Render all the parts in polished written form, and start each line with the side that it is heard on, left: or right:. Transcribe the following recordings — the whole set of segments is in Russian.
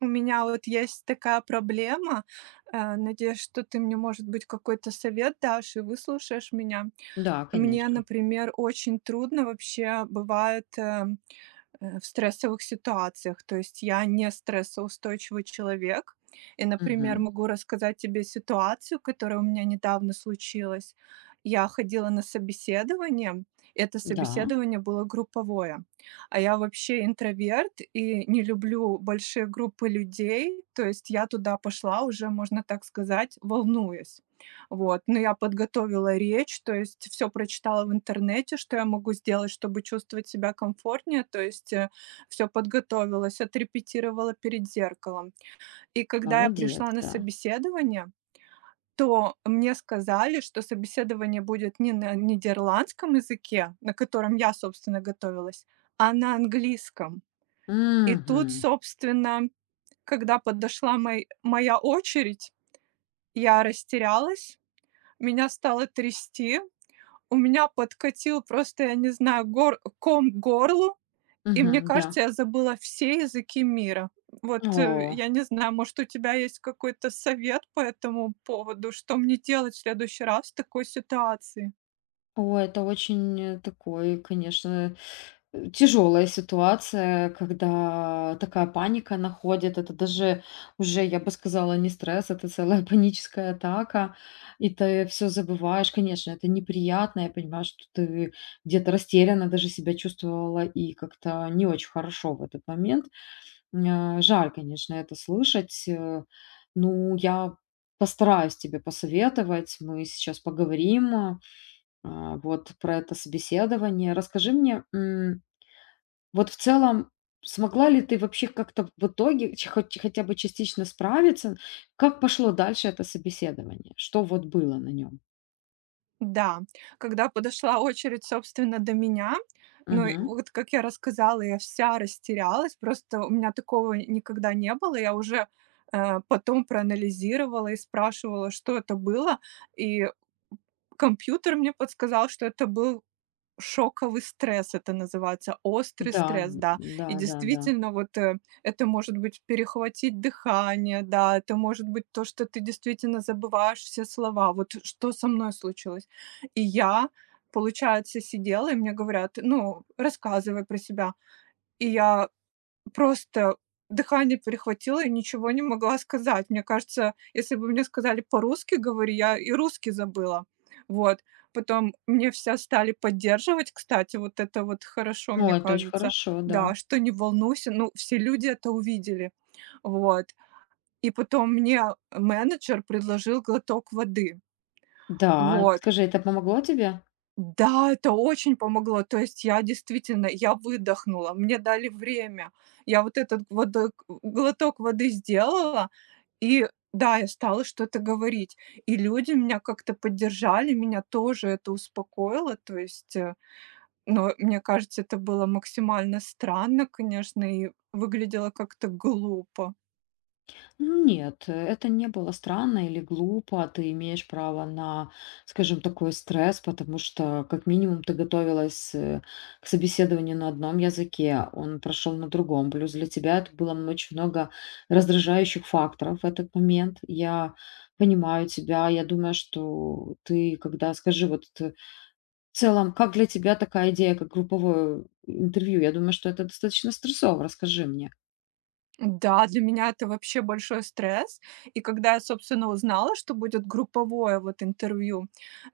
right: У меня вот есть такая проблема. Надеюсь, что ты мне, может быть, какой-то совет дашь и выслушаешь меня.
left: Да,
right: Мне,
left: конечно.
right: например, очень трудно вообще бывает в стрессовых ситуациях. То есть я не стрессоустойчивый человек. И, например,
left: Мгм.
right: могу рассказать тебе ситуацию, которая у меня недавно случилась. Я ходила на собеседование, и это
left: Да,
right: собеседование было групповое. А я вообще интроверт и не люблю большие группы людей, то есть я туда пошла уже, можно так сказать, волнуясь. Вот, но я подготовила речь, то есть все прочитала в интернете, что я могу сделать, чтобы чувствовать себя комфортнее, то есть, все подготовилась, отрепетировала перед зеркалом. И когда я
left: молодец,
right: пришла на
left: да.
right: собеседование, то мне сказали, что собеседование будет не на нидерландском языке, на котором я, собственно, готовилась, а на английском. И тут,
left: Мгм.
right: собственно, когда подошла мой моя очередь, я растерялась, меня стало трясти. У меня подкатил просто, я не знаю, гор ком к горлу, и мне
left: Мгм, да.
right: кажется, я забыла все языки мира. Вот,
left: О,
right: я не знаю, может, у тебя есть какой-то совет по этому поводу, что мне делать в следующий раз в такой ситуации?
left: о, это очень, такой, конечно, тяжелая ситуация, когда такая паника находит. Это даже уже, я бы сказала, не стресс, это целая паническая атака. И ты все забываешь. Конечно, это неприятно. Я понимаю, что ты где-то растерянно даже себя чувствовала и как-то не очень хорошо в этот момент. Ня жаль, конечно, это слышать. Ну, я постараюсь тебе посоветовать. Мы сейчас поговорим, вот про это собеседование. Расскажи мне, вот в целом, смогла ли ты вообще как-то в итоге ч хоть хотя бы частично справиться? Как пошло дальше это собеседование? Что вот было на нем?
right: Да, когда подошла очередь, собственно, до меня, ну, и вот, как я рассказала, я вся растерялась, просто у меня такого никогда не было. Я уже, потом проанализировала и спрашивала, что это было, и компьютер мне подсказал, что это был шоковый стресс, это называется, острый
left: Да,
right: стресс, да. И
left: да-да-да.
right: действительно, вот, это может быть перехватить дыхание, да, это может быть то, что ты действительно забываешь все слова. Вот что со мной случилось. И я, получается, сидела, и мне говорят: "Ну, рассказывай про себя". И я просто дыхание перехватило и ничего не могла сказать. Мне кажется, если бы мне сказали по-русски говори, я и русский забыла. Вот. Потом мне все стали поддерживать, кстати, вот это вот хорошо,
left: О,
right: мне
left: это очень
right: кажется.
left: хорошо, да.
right: Да, что не волнуйся, ну, все люди это увидели. Вот. И потом мне менеджер предложил глоток воды.
left: Да,
right: Вот.
left: скажи, это помогло тебе?
right: Да, это очень помогло. То есть я действительно, я выдохнула, мне дали время. Я вот этот водой глоток воды сделала, и да, я стала что-то говорить. И люди меня как-то поддержали, меня тоже это успокоило. То есть, но мне кажется, это было максимально странно, конечно, и выглядело как-то глупо.
left: Нет, это не было странно или глупо. Ты имеешь право на, скажем, такой стресс, потому что как минимум ты готовилась к собеседованию на одном языке, он прошел на другом. Плюс для тебя это было очень много раздражающих факторов в этот момент. Я понимаю тебя. Я думаю, что ты, когда скажи, вот в целом, как для тебя такая идея, как групповое интервью? Я думаю, что это достаточно стрессово. Расскажи мне.
right: Да, для меня это вообще большой стресс. И когда я, собственно, узнала, что будет групповое вот интервью,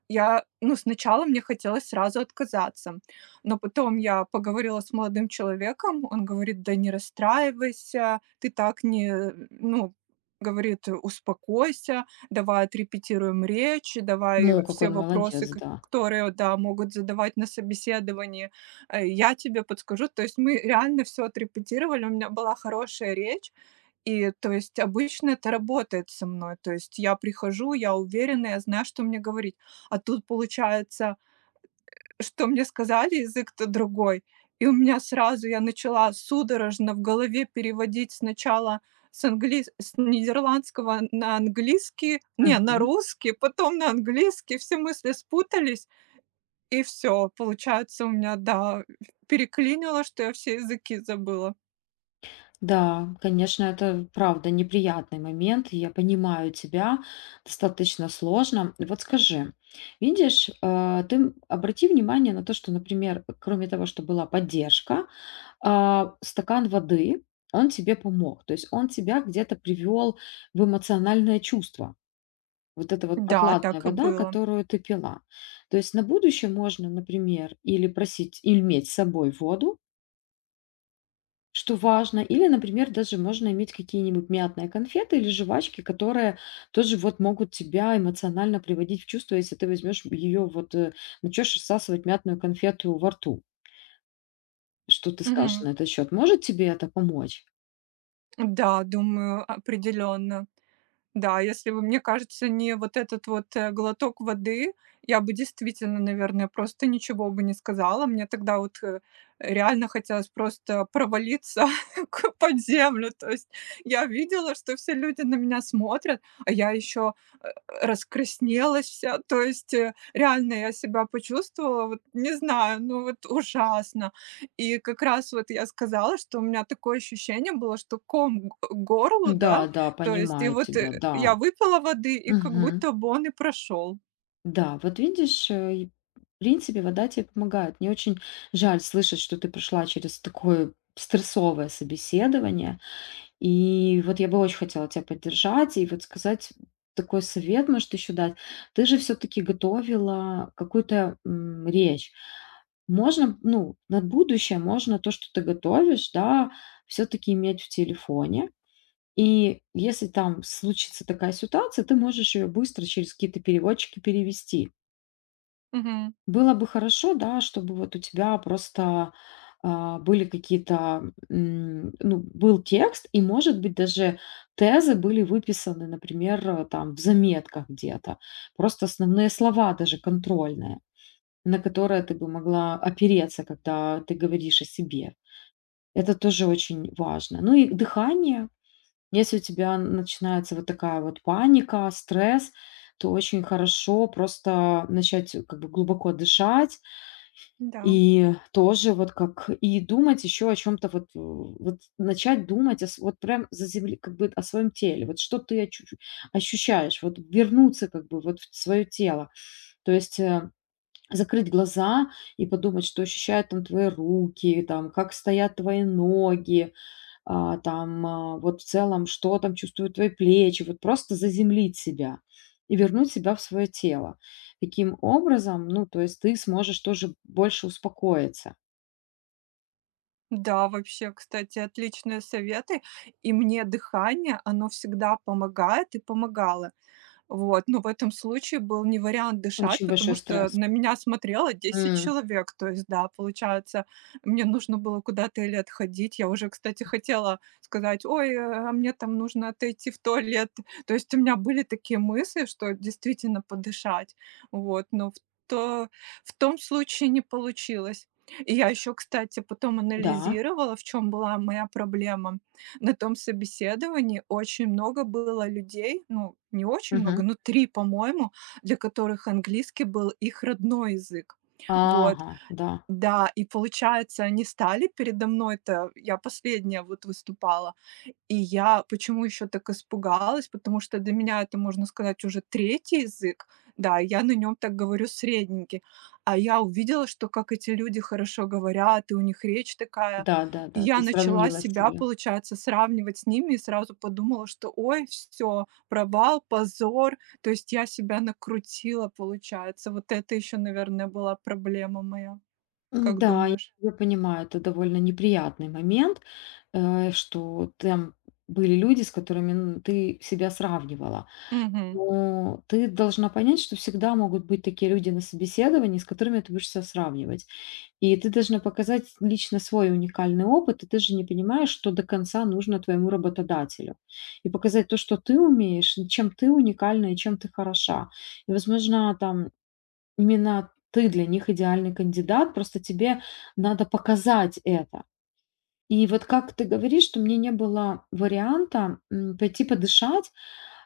right: я, ну, сначала мне хотелось сразу отказаться, но потом я поговорила с молодым человеком. Он говорит: "Да не расстраивайся, ты так не, ну, говорит, успокойся, давай отрепетируем речь, давай
left: Ну, какой
right: все
left: он
right: вопросы,
left: молодец,
right: ко
left: да.
right: которые, да, могут задавать на собеседовании, я тебе подскажу". То есть мы реально все отрепетировали, у меня была хорошая речь. И, то есть, обычно это работает со мной. То есть я прихожу, я уверена, я знаю, что мне говорить. А тут получается, что мне сказали, язык-то другой. И у меня сразу я начала судорожно в голове переводить сначала с нидерландского на английский, не, на
left: Мгм.
right: русский, потом на английский, все мысли спутались, и все, получается, у меня, да, переклинило, что я все языки забыла.
left: Да, конечно, это правда неприятный момент. Я понимаю тебя, достаточно сложно. Вот скажи, видишь, ты обрати внимание на то, что, например, кроме того, что была поддержка, стакан воды, он тебе помог. То есть он тебя где-то привел в эмоциональное чувство. Вот эта вот
right: Да,
left: прохладная
right: так и
left: вода,
right: было.
left: которую ты пила. То есть на будущее можно, например, или просить, или иметь с собой воду, что важно. Или, например, даже можно иметь какие-нибудь мятные конфеты или жвачки, которые тоже вот могут тебя эмоционально приводить в чувство, если ты возьмешь ее, вот начнешь всасывать мятную конфету во рту. Что ты скажешь на
right: Мгм.
left: этот счет? Может тебе это помочь?
right: Да, думаю, определенно. Да, если бы, мне кажется, не вот этот вот, глоток воды, я бы действительно, наверное, просто ничего бы не сказала. Мне тогда вот, реально хотелось просто провалиться к под землю. То есть я видела, что все люди на меня смотрят, а я еще, э, раскраснелась вся. То есть, реально я себя почувствовала, вот не знаю, ну вот ужасно. И как раз вот я сказала, что у меня такое ощущение было, что ком к горлу, да,
left: Да, да,
right: то есть, и
left: понимаю
right: вот,
left: тебя, да.
right: я выпила воды, и как
left: Мгм.
right: будто бы он и прошел.
left: Да, вот видишь, и в принципе, вода тебе помогает. Мне очень жаль слышать, что ты прошла через такое стрессовое собеседование. И вот я бы очень хотела тебя поддержать и вот сказать такой совет, может, еще дать. Ты же все-таки готовила какую-то речь. Можно, ну, на будущее можно то, что ты готовишь, да, все-таки иметь в телефоне. И если там случится такая ситуация, ты можешь ее быстро через какие-то переводчики перевести.
right: Мгм.
left: Было бы хорошо, да, чтобы вот у тебя просто, были какие-то, ну, был текст, и, может быть, даже тезы были выписаны, например, там в заметках где-то. Просто основные слова даже контрольные, на которые ты бы могла опереться, когда ты говоришь о себе. Это тоже очень важно. Ну и дыхание. Если у тебя начинается вот такая вот паника, стресс, то очень хорошо просто начать как бы глубоко дышать,
right: Да.
left: и тоже вот как и думать еще о чем то вот, вот начать думать о с вот прям заземли как бы о своем теле. Вот что ты очу ощущаешь, вот вернуться как бы вот в свое тело. То есть, закрыть глаза и подумать, что ощущают там твои руки, там, как стоят твои ноги, вот в целом, что там чувствуют твои плечи. Вот просто заземлить себя и вернуть себя в свое тело. Таким образом, ну, то есть ты сможешь тоже больше успокоиться.
right: Да, вообще, кстати, отличные советы. И мне дыхание, оно всегда помогает и помогало. Вот, но в этом случае был не вариант дышать,
left: Очень
right: потому
left: большой
right: что
left: стресс.
right: на меня смотрело десять
left: М,
right: человек. То есть, да, получается, мне нужно было куда-то или отходить. Я уже, кстати, хотела сказать, ой, а мне там нужно отойти в туалет. То есть у меня были такие мысли, что действительно подышать. Вот, но в, то, в том случае не получилось. И я еще, кстати, потом
left: да,
right: анализировала, в чем была моя проблема. На том собеседовании очень много было людей, ну, не очень
left: мгм.
right: много, но 3, по-моему, для которых английский был их родной язык. Вот,
left: Ага, да.
right: да, и получается, они стали передо мной-то, я последняя вот выступала, и я почему еще так испугалась, потому что для меня это, можно сказать, уже третий язык. Да, я на нем так говорю средненький. А я увидела, что как эти люди хорошо говорят, и у них речь такая. И
left: Да-да-да, ты
right: я начала
left: сравнила
right: себя,
left: себя.
right: получается, сравнивать с ними и сразу подумала, что ой, все, провал, позор. То есть я себя накрутила, получается. Вот это еще, наверное, была проблема моя. Как
left: М-да, я
right: думаешь?
left: тебя понимаю, это довольно неприятный момент, что там были люди, с которыми, н ты себя сравнивала.
right: Мгм.
left: Ну, ты должна понять, что всегда могут быть такие люди на собеседовании, с которыми ты будешь себя сравнивать. И ты должна показать лично свой уникальный опыт, и ты же не понимаешь, что до конца нужно твоему работодателю. И показать то, что ты умеешь, и чем ты уникальна и чем ты хороша. И, возможно, там именно ты для них идеальный кандидат, просто тебе надо показать это. И вот как ты говоришь, что мне не было варианта пойти подышать,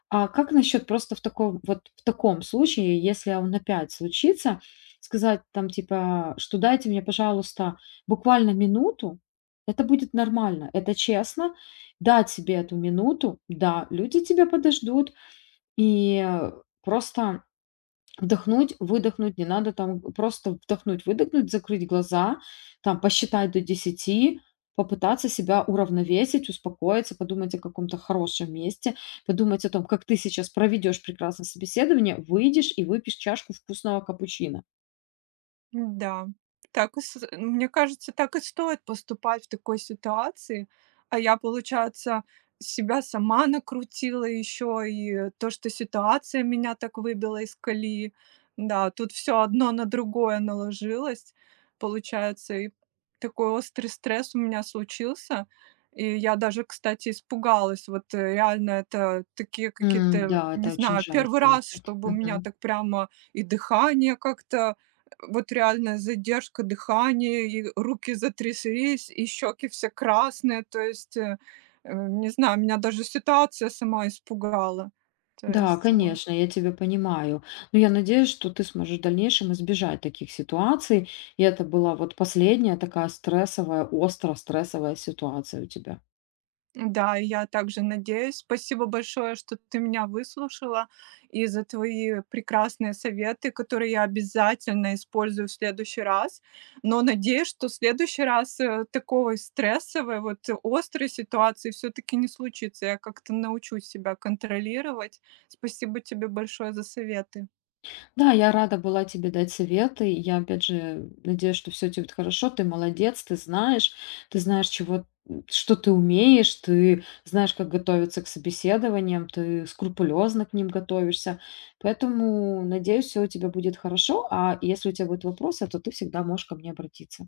left: а как насчет просто в таком случае, если он опять случится, сказать там типа, что дайте мне, пожалуйста, буквально минуту, это будет нормально, это честно. Дать себе эту минуту, да, люди тебя подождут, и просто не надо там просто вдохнуть, выдохнуть, закрыть глаза, там посчитать до 10, попытаться себя уравновесить, успокоиться, подумать о каком-то хорошем месте, подумать о том, как ты сейчас проведешь прекрасное собеседование, выйдешь и выпьешь чашку вкусного капучино.
right: Да, так и с мне кажется, так и стоит поступать в такой ситуации. А я, получается, себя сама накрутила еще, и то, что ситуация меня так выбила из колеи. Да, тут все одно на другое наложилось, получается, и такой острый стресс у меня случился. И я даже, кстати, испугалась. Вот, реально это такие какие-то,
left: Да, это
right: не
left: очень
right: знаю,
left: жаль
right: первый раз,
left: слышать.
right: чтобы у меня
left: Мгм.
right: так прямо и дыхание как-то вот реально задержка дыхания, и руки затряслись, и щеки все красные. То есть, не знаю, меня даже ситуация сама испугала. То
left: Да,
right: есть вот.
left: конечно, я тебя понимаю. Но я надеюсь, что ты сможешь в дальнейшем избежать таких ситуаций. И это была вот последняя такая стрессовая, остро стрессовая ситуация у тебя.
right: Да, и я также надеюсь. Спасибо большое, что ты меня выслушала и за твои прекрасные советы, которые я обязательно использую в следующий раз. Но надеюсь, что в следующий раз такой стрессовой, вот острой ситуации все-таки не случится. Я как-то научусь себя контролировать. Спасибо тебе большое за советы.
left: Да, я рада была тебе дать советы. Я, опять же, надеюсь, что все тебе будет хорошо. Ты молодец, ты знаешь, чего, что ты умеешь, ты знаешь, как готовиться к собеседованиям, ты скрупулезно к ним готовишься. Поэтому, надеюсь, все у тебя будет хорошо, а если у тебя будут вопросы, то ты всегда можешь ко мне обратиться.